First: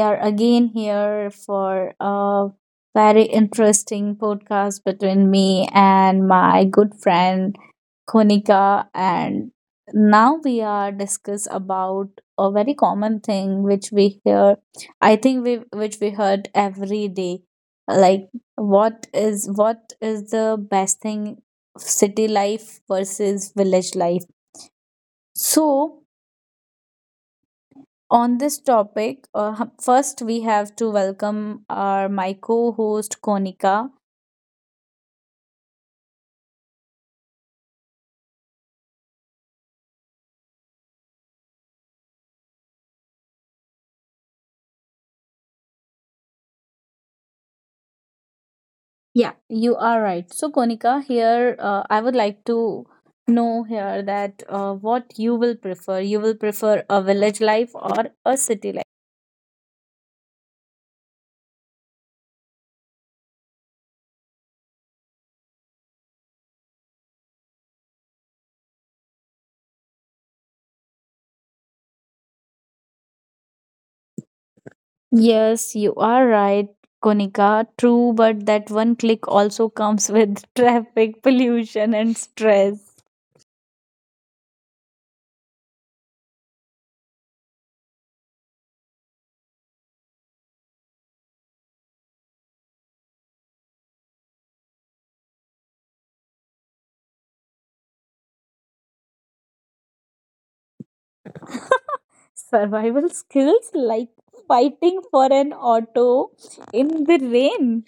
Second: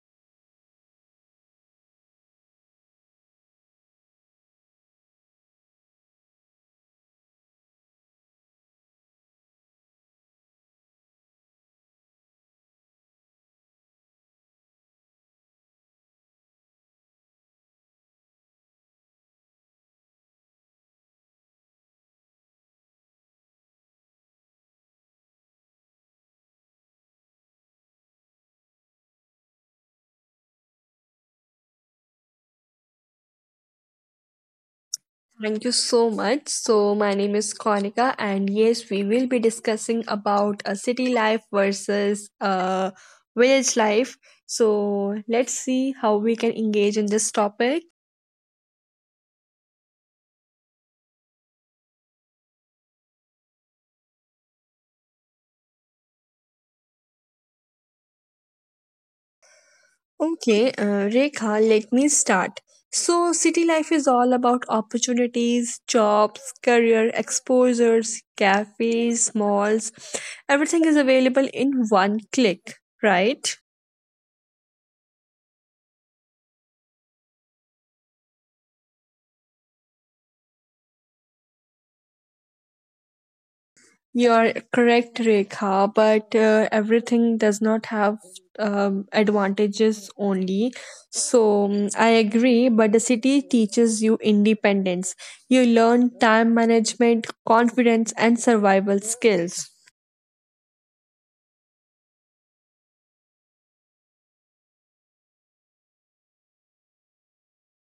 are again here for a very interesting podcast between me and my good friend Konika, and now we are discuss about a very common thing which we hear, I think, we which we heard every day, like what is the best thing, city life versus village life. So, on this topic, first we have to welcome our my co-host Konika. Thank you so much. So, my name is Konika, and yes, we will be discussing about a city life versus a village life. So, let's see how we can engage in this topic. Yeah, you are right. So Konika, here, I would like to know here that, what you will prefer. You will prefer a village life or a city life? Okay, Rekha, let me start. So, city life is all about opportunities, jobs, career exposures, cafes, malls. Everything is available in one click, right? Yes, you are right, Konika. True, but that one click also comes with traffic pollution and stress. You are correct, Rekha, but everything does not have advantages only. So I agree, but the city teaches you independence. You learn time management, confidence, and survival skills. Survival skills like fighting for an auto in the rain.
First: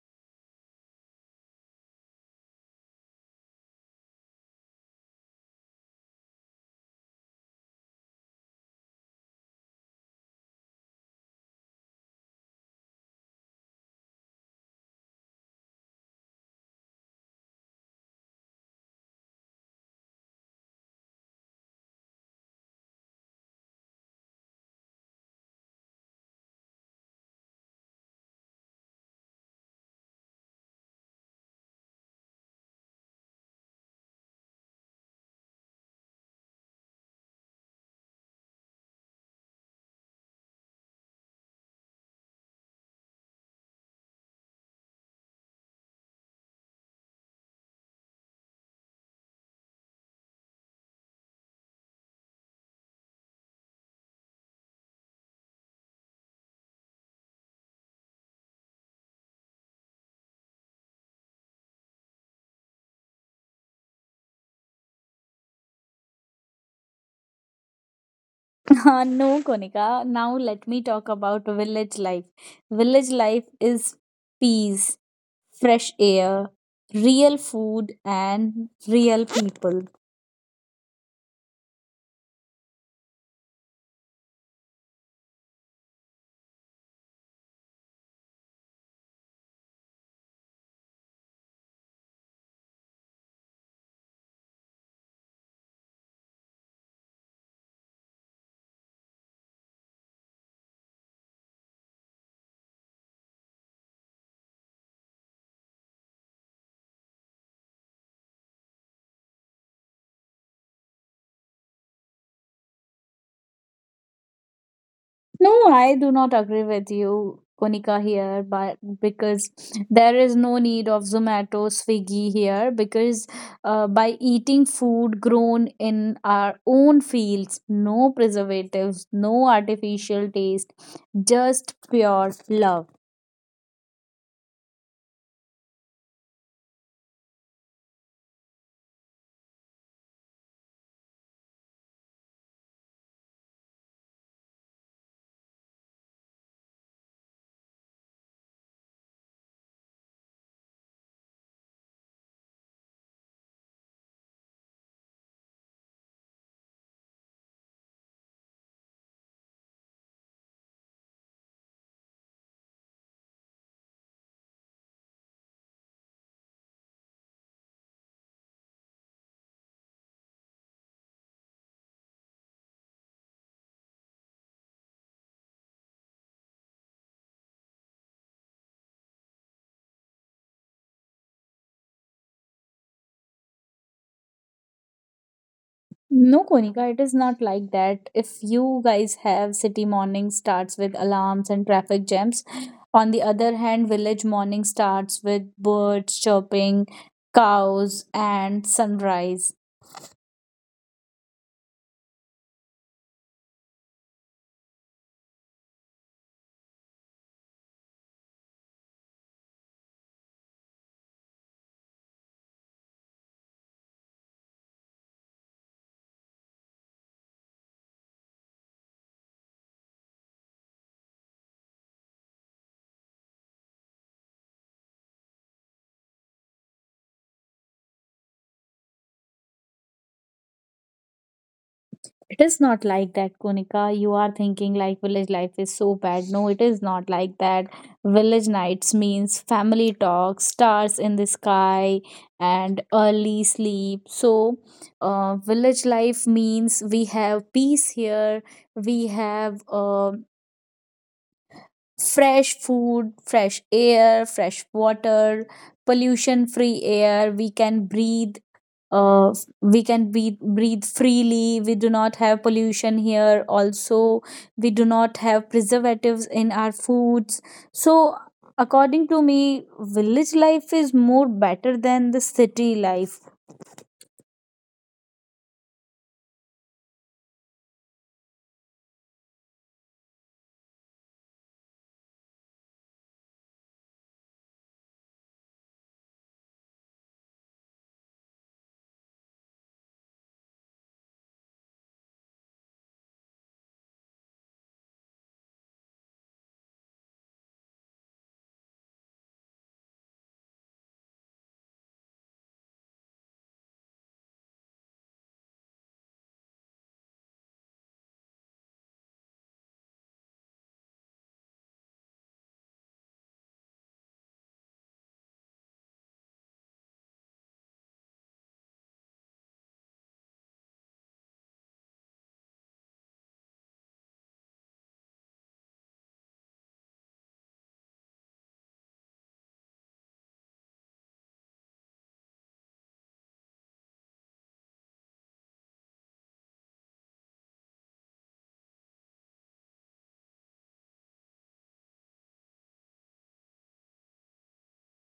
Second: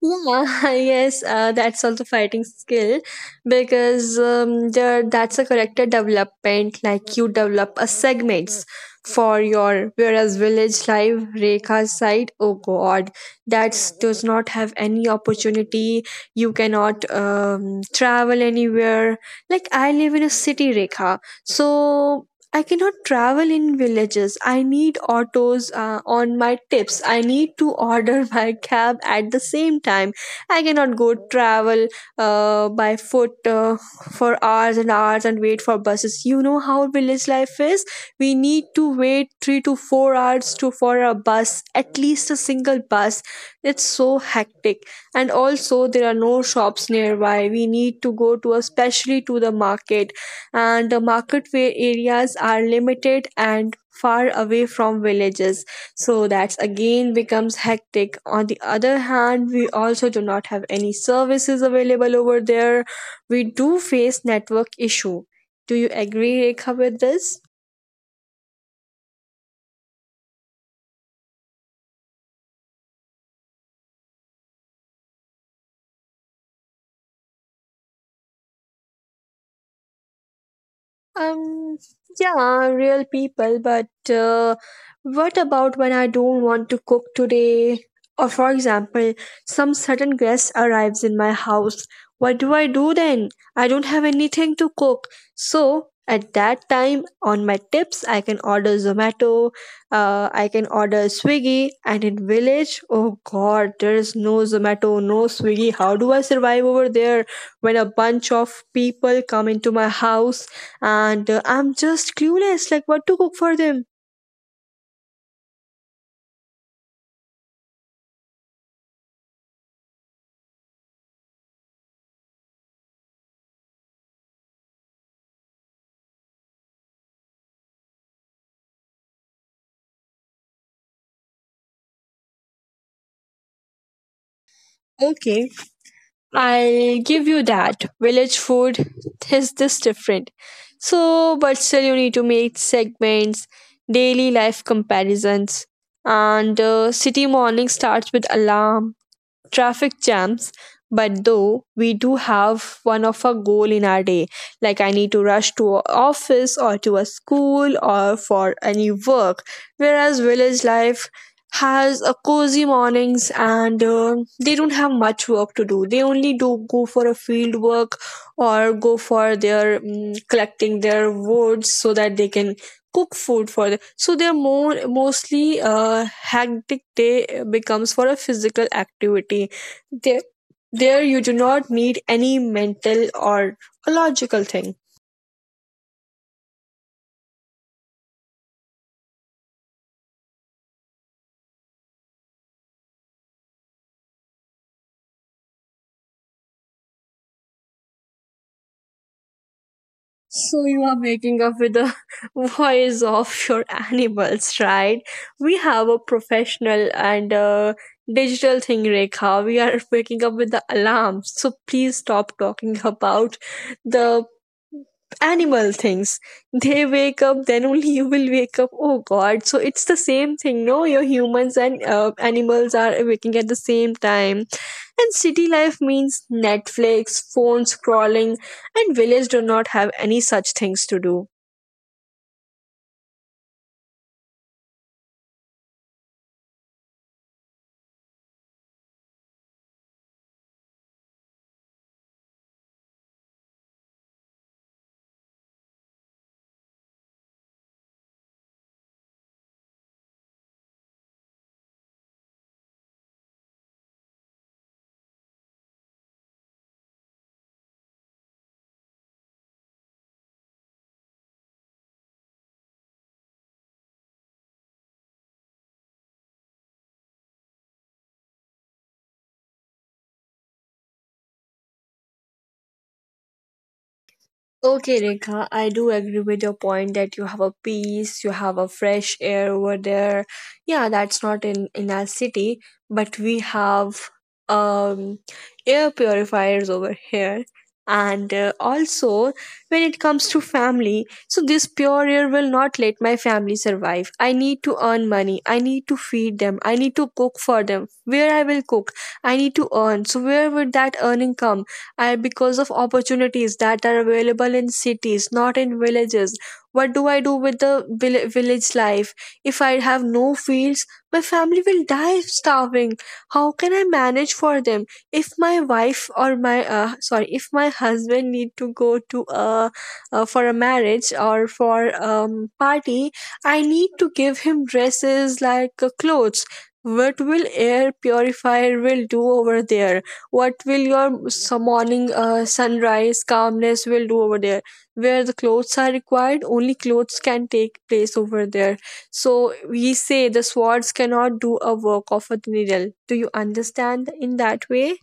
Yeah, yes, that's also fighting skill because that's a character development. Like you develop a segments for your whereas village life Rekha's side. Oh God, that does not have any opportunity. You cannot travel anywhere. Like I live in a city, Rekha, so I cannot travel in villages. I need autos on my tips. I need to order my cab at the same time. I cannot go travel by foot for hours and hours and wait for buses. You know how village life is. We need to wait 3 to 4 hours to for a bus, at least a single bus. It's so hectic, and also there are no shops nearby. We need to go to, especially to the market, and the marketway areas are limited and far away from villages, so that's again becomes hectic. On the other hand, we also do not have any services available over there. We do face network issue. Do you agree, Rekha, with this? No, Konika. Now let me talk about village life. Village life is peace, fresh air, real food, and real people. Um, yeah, real people, but what about when I don't want to cook today? Or, for example, some sudden guest arrives in my house. What do I do then? I don't have anything to cook. So, at that time, on my tips, I can order Zomato, I can order Swiggy, and in village, oh god, there is no Zomato, no Swiggy. How do I survive over there when a bunch of people come into my house? And I'm just clueless like what to cook for them. No, I do not agree with you, Konika, here, but because there is no need of Zomato, Swiggy here, because, by eating food grown in our own fields, no preservatives, no artificial taste, just pure love. Okay. I'll give you that. Village food is this different. So, but still, you need to make segments, daily life comparisons, and city morning starts with alarm, traffic jams, but though we do have one of a goal in our day, like I need to rush to a office or to a school or for any work, whereas village life has a cozy mornings and they don't have much work to do. They only do go for a field work or go for their collecting their woods so that they can cook food for them. So their more mostly hectic day becomes for a physical activity. There, there you do not need any mental or a logical thing. No, Konika, it is not like that. If you guys have city morning starts with alarms and traffic jams, on the other hand, village morning starts with birds chirping, cows, and sunrise. So you are waking up with the voice of your animals, right? We have a professional and a digital thing, Rekha. We are waking up with the alarms. So please stop talking about the animal things. They wake up, then only you will wake up. Oh God! So it's the same thing, no? Your humans and animals are waking at the same time. And city life means Netflix, phone scrolling, and village do not have any such things to do. It is not like that, Konika. You are thinking like village life is so bad. No, it is not like that. Village nights means family talk, stars in the sky, and early sleep. So, village life means we have peace here, we have, fresh food, fresh air, fresh water, pollution free air. We can breathe, uh, we can breathe freely. We do not have pollution here also, we do not have preservatives in our foods, so according to me village life is more better than the city life. Okay, Rekha, I do agree with your point that you have a peace, you have a fresh air over there. Yeah, that's not in our city, but we have um air purifiers over here. And also, when it comes to family, so this pure air will not let my family survive. I need to earn money. I need to feed them. I need to cook for them. Where I will cook, I need to earn. So where would that earning come? I because of opportunities that are available in cities, not in villages. What do I do with the village life? If I have no fields, my family will die starving. How can I manage for them? If my wife or my sorry, if my husband need to go to for a marriage or for um party, I need to give him dresses like clothes. What will air purifier will do over there? What will your morning sunrise calmness will do over there? Where the clothes are required, only clothes can take place over there. So we say the swords cannot do a work of a needle. Do you understand in that way?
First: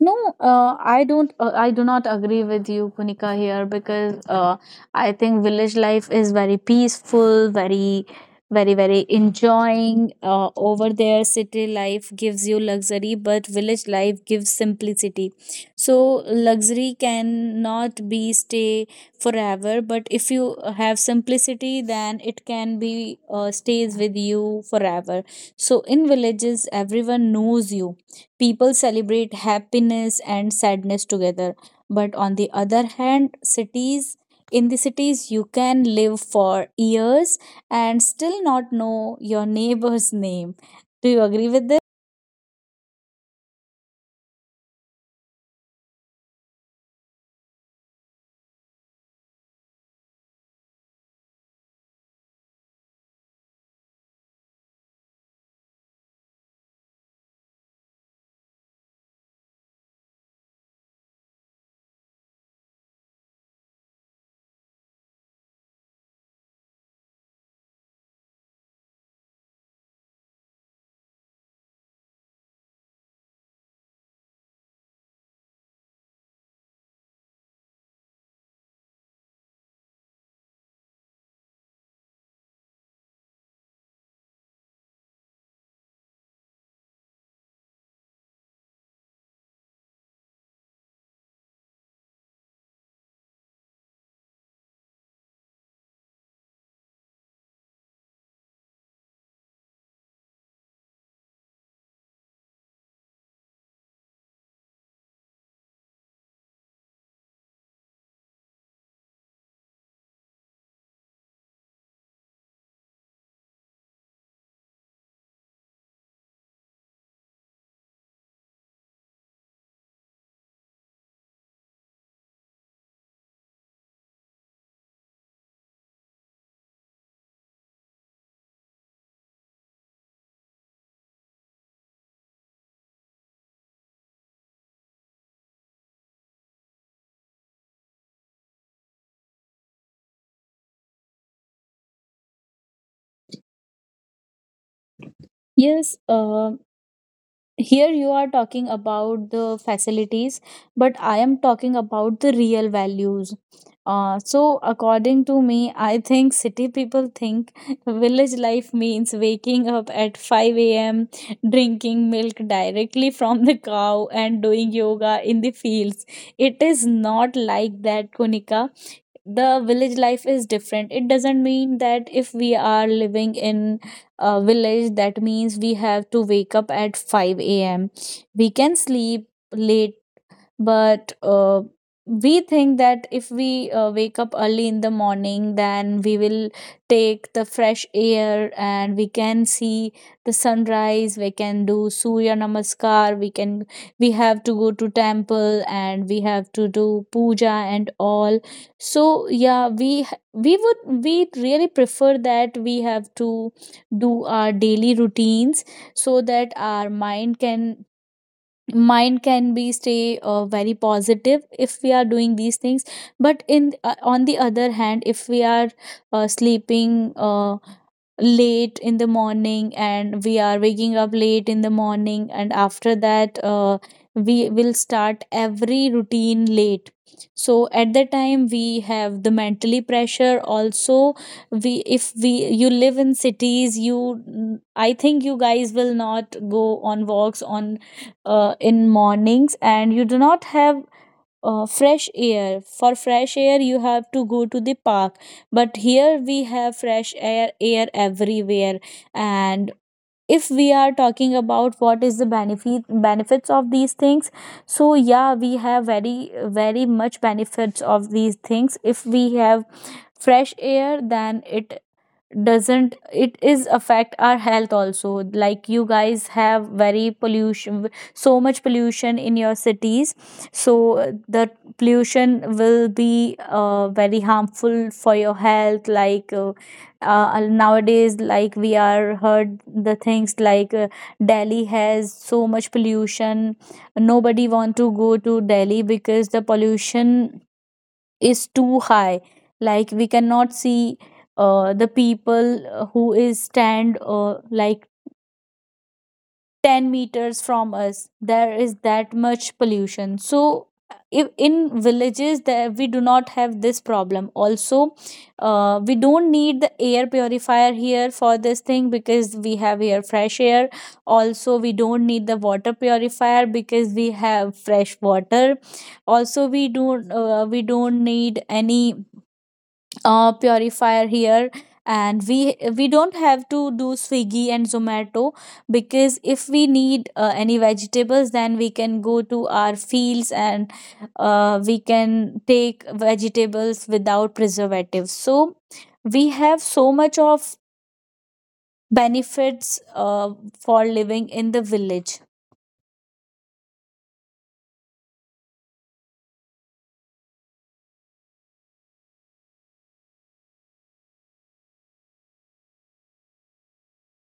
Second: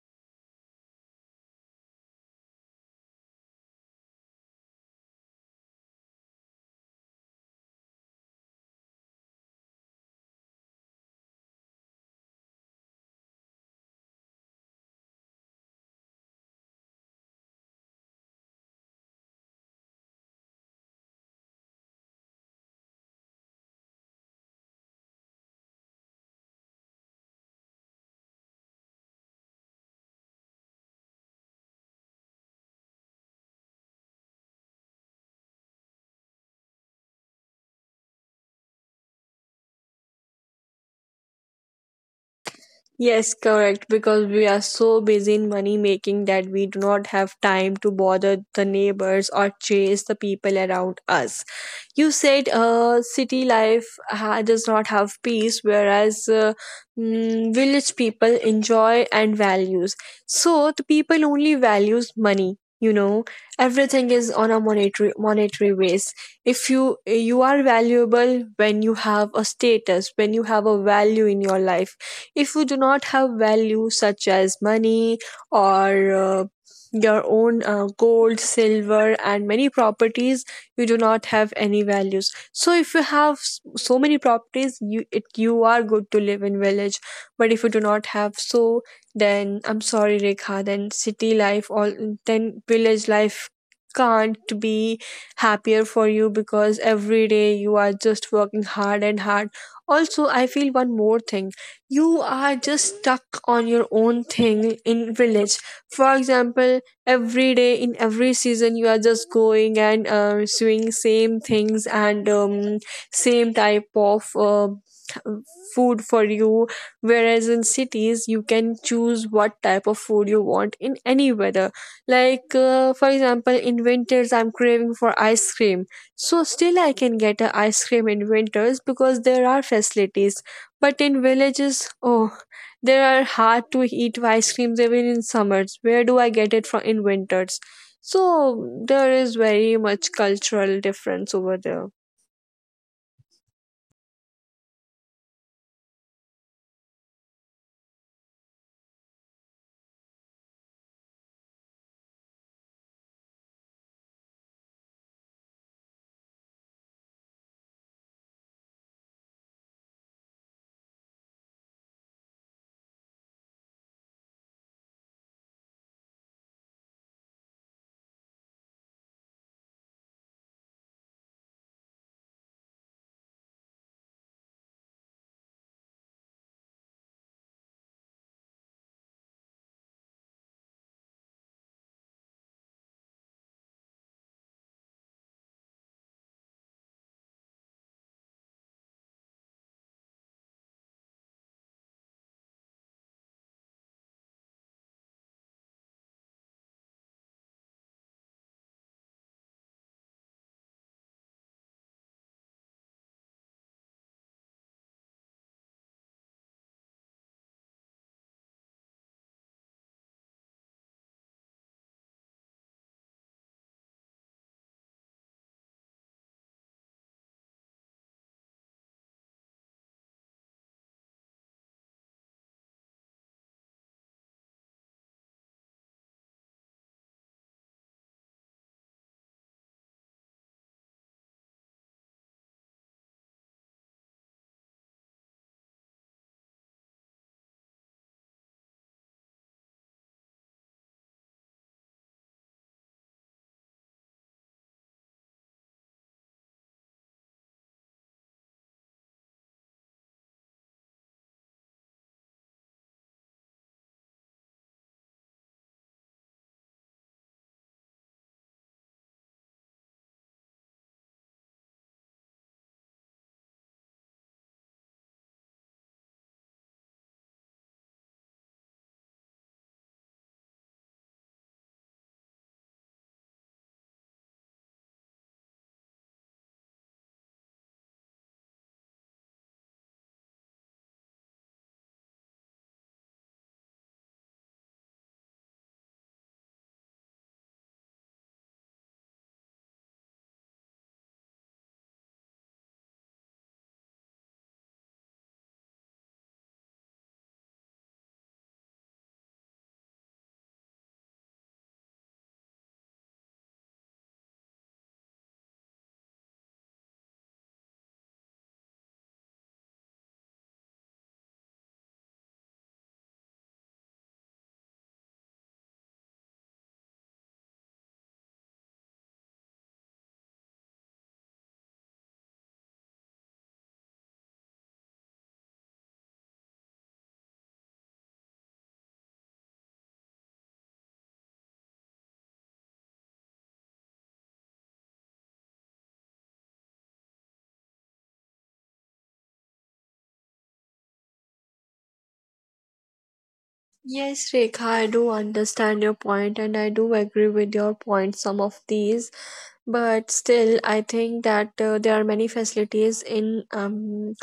No, I don't. I do not agree with you, Punika, here because, I think village life is very peaceful, very, very, very enjoying. Over there, city life gives you luxury, but village life gives simplicity. So luxury cannot be stay forever, but if you have simplicity, then it can be, stays with you forever. So in villages, everyone knows you. People celebrate happiness and sadness together. But on the other hand, cities in the cities you can live for years and still not know your neighbor's name. Do you agree with this? Yes, correct. Because we are so busy in money making that we do not have time to bother the neighbors or chase the people around us. You said city life does not have peace, whereas village people enjoy and values. So the people only values money. You know, everything is on a monetary base. If you are valuable when you have a status, when you have a value in your life, if you do not have values such as money or your own gold, silver, and many properties, you do not have any values. So if you have so many properties, you it you are good to live in village. But if you do not have so, then I'm sorry, Rekha. Then city life, all then village life can't be happier for you because every day you are just working hard and hard. Also, I feel one more thing, you are just stuck on your own thing in village. For example, every day in every season you are just going and doing same things, and same type of food for you, whereas in cities you can choose what type of food you want in any weather. Like for example, in winters I'm craving for ice cream, so still I can get a ice cream in winters because there are facilities. But in villages, oh, there are hard to eat ice creams even in summers. Where do I get it from in winters? So there is very much cultural difference over there. Yes, here you are talking about the facilities, but I am talking about the real values. So according to me, I think city people think village life means waking up at 5 a.m, drinking milk directly from the cow, and doing yoga in the fields. It is not like that, Konika. The village life is different, it doesn't mean that if we are living in a village, that means we have to wake up at 5 a.m. We can sleep late, but, we think that if we, wake up early in the morning, then we will take the fresh air, and we can see the sunrise, we can do surya namaskar, we have to go to temple and we have to do puja and all. So yeah, we really prefer that we have to do our daily routines so that our mind can be stay, very positive if we are doing these things. But in on the other hand, if we are, sleeping, late in the morning, and we are waking up late in the morning, and after that, we will start every routine late. So at that time we have the mentally pressure also. We if we you live in cities, you I think you guys will not go on walks, on in mornings, and you do not have, fresh air. For fresh air you have to go to the park, but here we have fresh air everywhere. And if we are talking about what is the benefits of these things, so yeah we have very, very much benefits of these things. If we have fresh air, then it doesn't it is affect our health also. Like you guys have very pollution so much pollution in your cities, so the pollution will be, very harmful for your health. Like, nowadays, like we are heard the things like, Delhi has so much pollution. Nobody want to go to Delhi because the pollution is too high. Like we cannot see, the people, who is stand, like 10 meters from us, there is that much pollution. So if in villages there, we do not have this problem also. We don't need the air purifier here for this thing because we have here fresh air. Also we don't need the water purifier because we have fresh water. Also we don't need any, purifier here. And we don't have to do Swiggy and Zomato, because if we need, any vegetables, then we can go to our fields, and, we can take vegetables without preservatives. So we have so much of benefits, for living in the village. Yes, Rekha, I do understand your point and I do agree with your point, some of these. But still, I think that there are many facilities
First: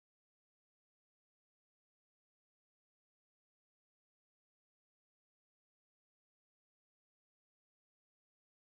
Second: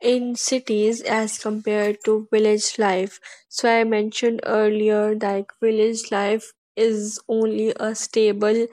in cities as compared to village life. So I mentioned earlier that village life is only a stable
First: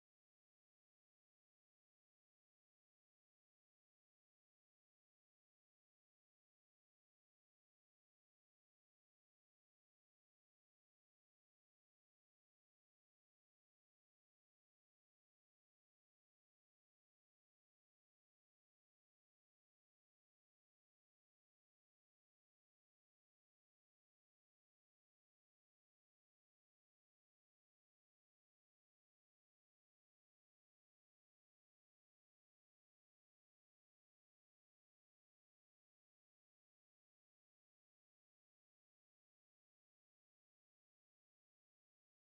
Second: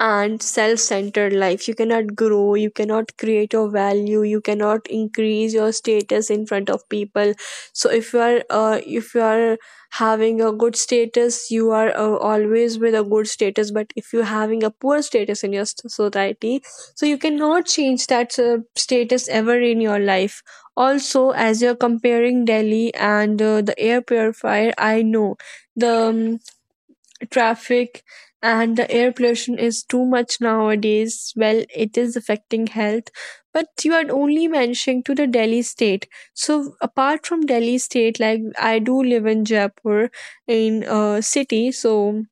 and self centered life. You cannot grow, you cannot create your value, you cannot increase your status in front of people. So if you are having a good status, you are always with a good status. But if you're having a poor status in your society, so you cannot change that status ever in your life. Also, as you're comparing Delhi and the air purifier, I know the. Traffic and the air pollution is too much nowadays. Well, it is affecting health. But you are only mentioning to the Delhi state. So apart from Delhi state, like I do live in Jaipur in a city, so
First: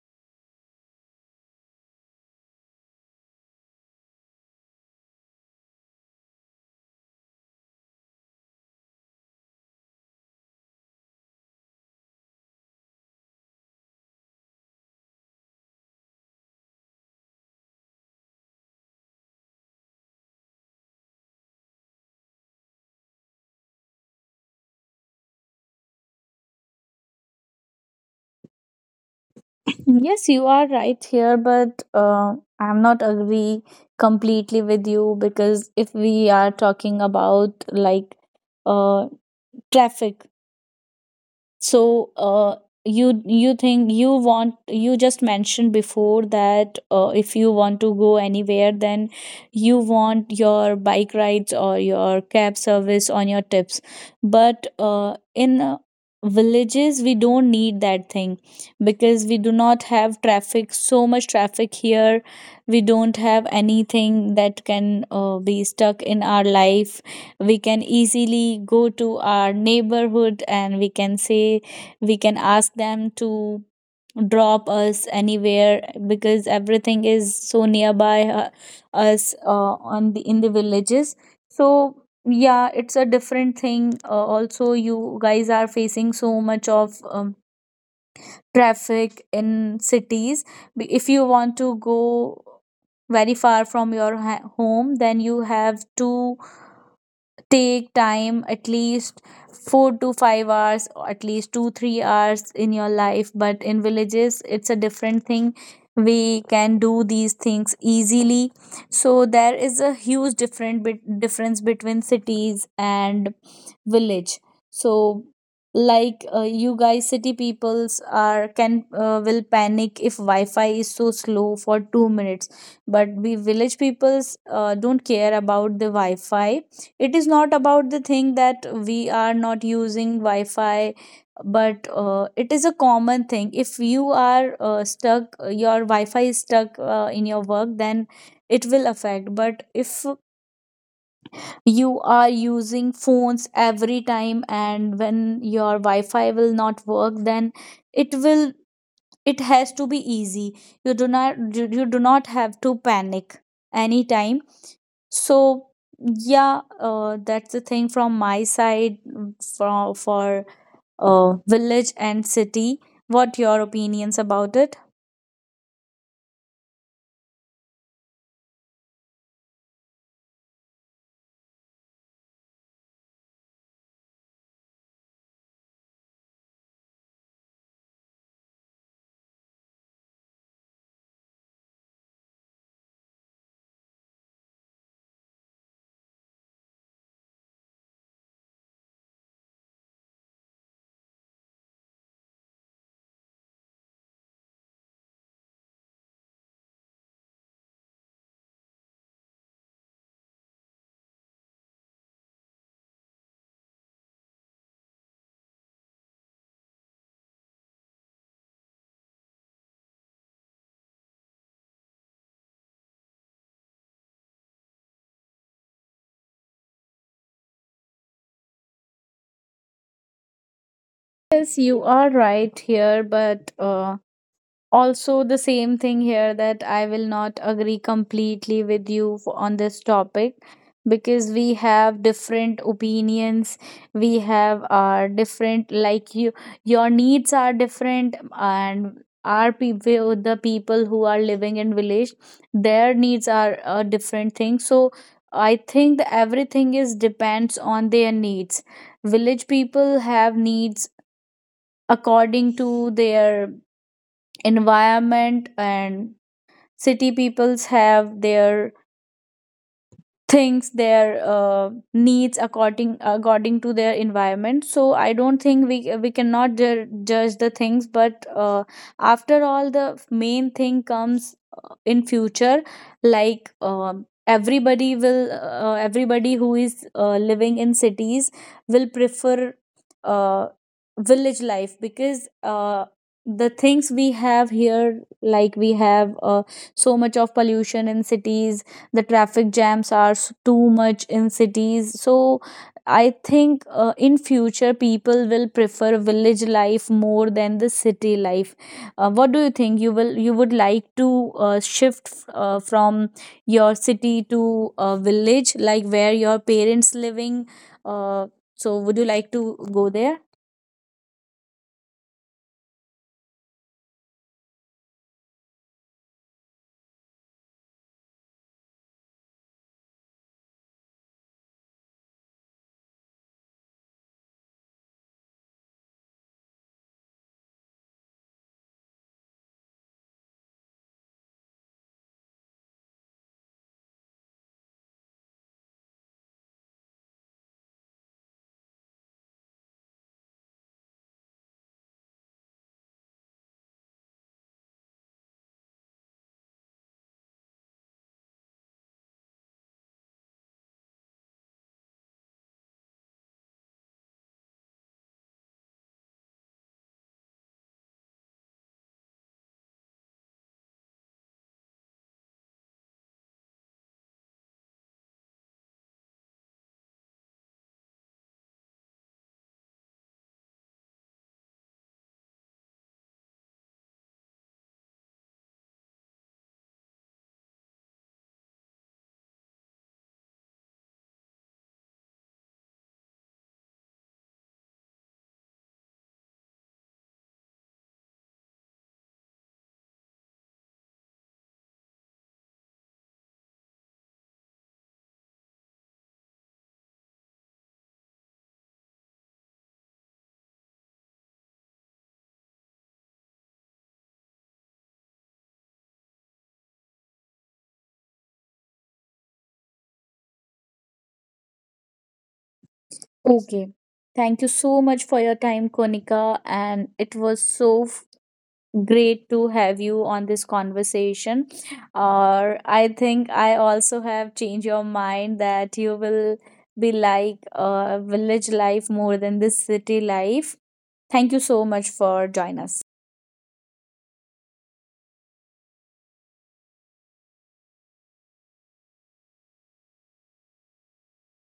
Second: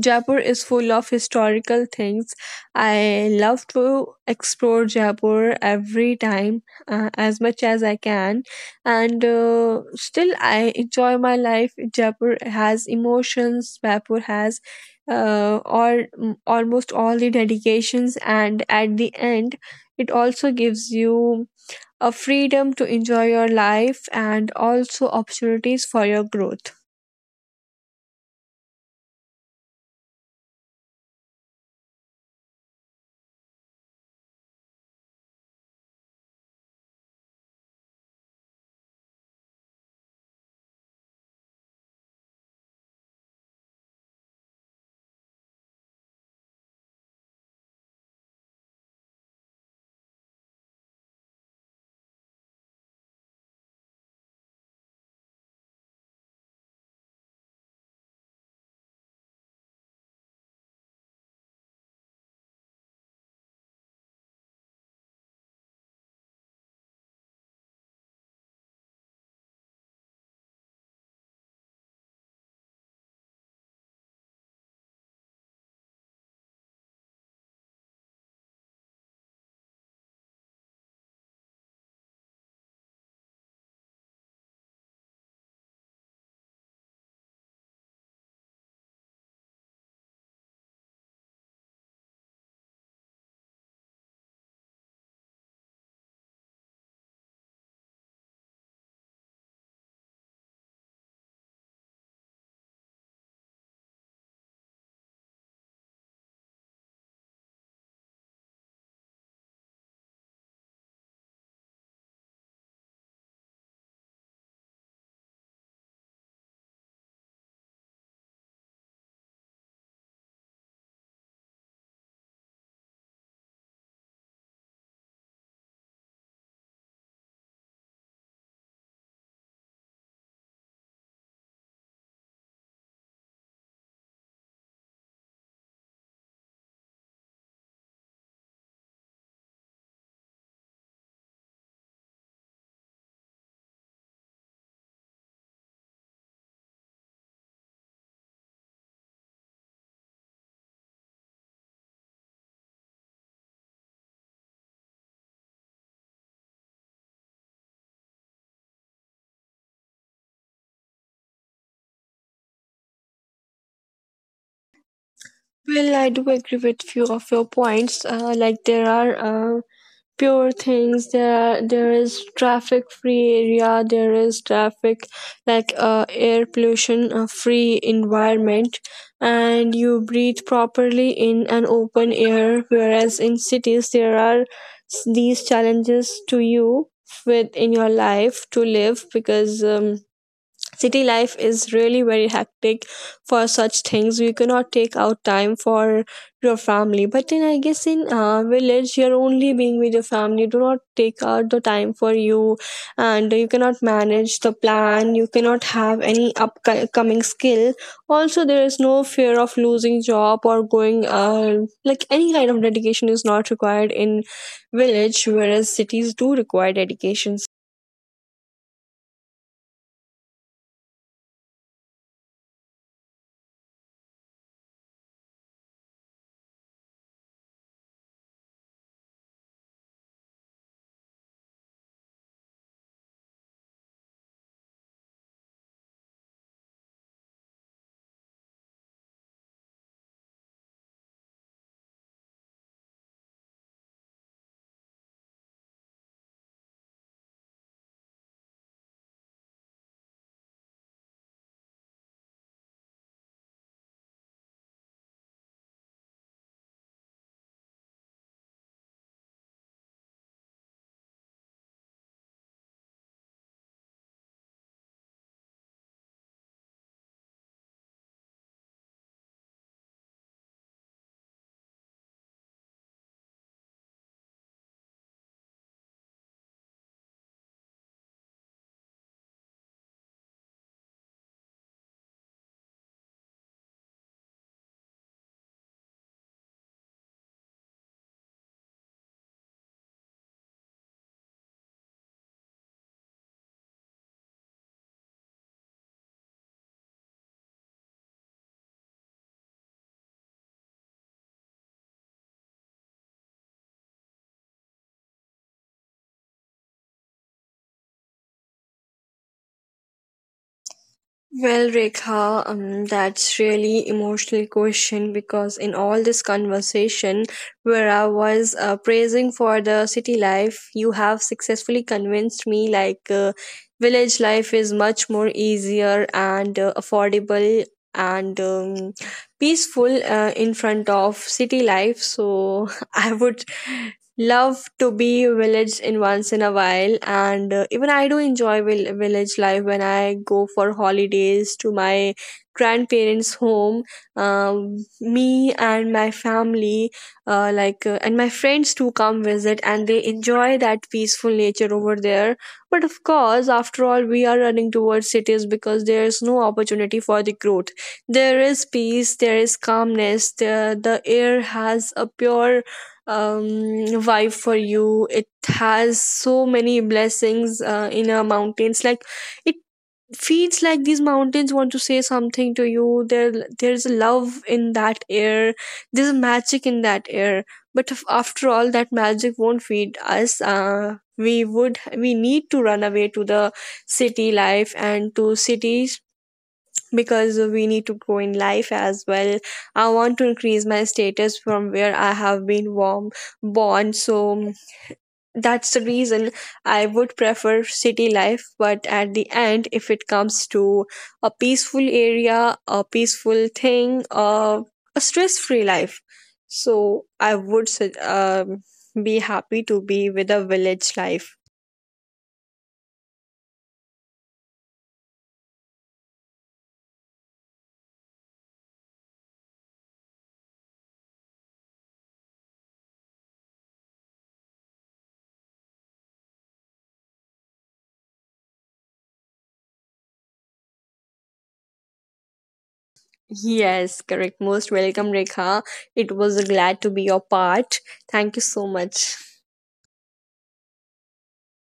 Jaipur is full of historical things. I love to explore Jaipur every time as much as I can, and still I enjoy my life. Jaipur has emotions, Jaipur has all, almost all the dedications, and at the end, it also gives you a freedom to enjoy your life and also opportunities for your growth. Yes, you are right here, but, I'm not agree completely with you, because if we are talking about, like, uh, traffic, so, you you think you want you just mentioned before that, if you want to go anywhere, then you want your bike rides or your cab service on your tips. But, in villages, we don't need that thing, because we do not have traffic, so much traffic here. We don't have anything that can, be stuck in our life. We can easily go to our neighborhood and we can ask them to drop us anywhere, because everything is so nearby, us, on the in the villages. So yeah, it's a different thing, also you guys are facing so much of, traffic in cities. If you want to go very far from your home, then you have to take time at least 4 to 5 hours, or at least 2 3 hours in your life, but in villages it's a different thing. We can do these things easily. So there is a huge different bit difference between cities and village. So like, you guys city peoples are can will panic if wi-fi is so slow for 2 minutes, but we village peoples, don't care about the wi-fi. It is not about the thing that we are not using wi-fi, but, it is a common thing. If you are, stuck your wi-fi is stuck, in your work, then it will affect. But if you are using phones every time and when your wi-fi will not work, then it will it has to be easy. You do not have to panic anytime. So yeah, that's the thing from my side, for, village and city. What your opinions about it? Well, I do agree with few of your points. Like there are pure things. There are, there is traffic free area. There is traffic like air pollution free environment, and you breathe properly in an open air. Whereas in cities, there are these challenges to you with in your life to live because. City life is really very hectic, for such things you cannot take out time for your family, but in I guess in village you're only being with your family, you do not take out the time for you, and you cannot manage the plan, you cannot have any upcoming skill. Also there is no fear of losing job or going like any kind of dedication is not required in village, whereas cities do require dedication. Yes, you are right here, but, also the same thing here, that I will not agree completely with you, on this topic, because we have different opinions. We have our different, like, your needs are different. And our people the people who are living in village, their needs are a different thing. So I think that everything is depends on their needs. Village people have needs according to their environment, and city peoples have their, needs according to their environment. So I don't think we cannot judge the things, but, after all the main thing comes, in future. Like, everybody who is, living in cities will prefer, uh, village life, because, the things we have here, like we have, so much of pollution in cities. The traffic jams are too much in cities. So I think, in future people will prefer village life more than the city life. What do you think, you would like to, shift, from your city to a village, like where your parents living, uh, so would you like to go there? Well, Rekha, that's really emotional question because in all this conversation where I was praising for the city life, you have successfully convinced me like village life is much more easier and affordable and peaceful in front of city life. So I would love to be village in once in a while, and even I do enjoy village life when I go for holidays to my grandparents home. Me and my family, and my friends too come visit and they enjoy that peaceful nature over there. But of course after all we are running towards cities because there is no opportunity for the growth. There is peace, there is calmness, the air has a pure vibe for you. It has so many blessings in our mountains. Like it feels like these mountains want to say something to you. There's love in that air. There's magic in that air. But after all, that magic won't feed us. We need to run away to the city life and to cities because we need to grow in life as well. I want to increase my status from where I have been born. So that's the reason I would prefer city life. But at the end, if it comes to a peaceful area, a peaceful thing, a stress free life, so I would be happy to be with a village life. Okay, thank you so much for your time, Konika, and it was so great to have you on this conversation. Or I think I also have changed your mind that you will be like, village life more than this city life. Thank you so much for joining us. Yes, correct. Most welcome, Rekha. It was a glad to be your part. Thank you so much.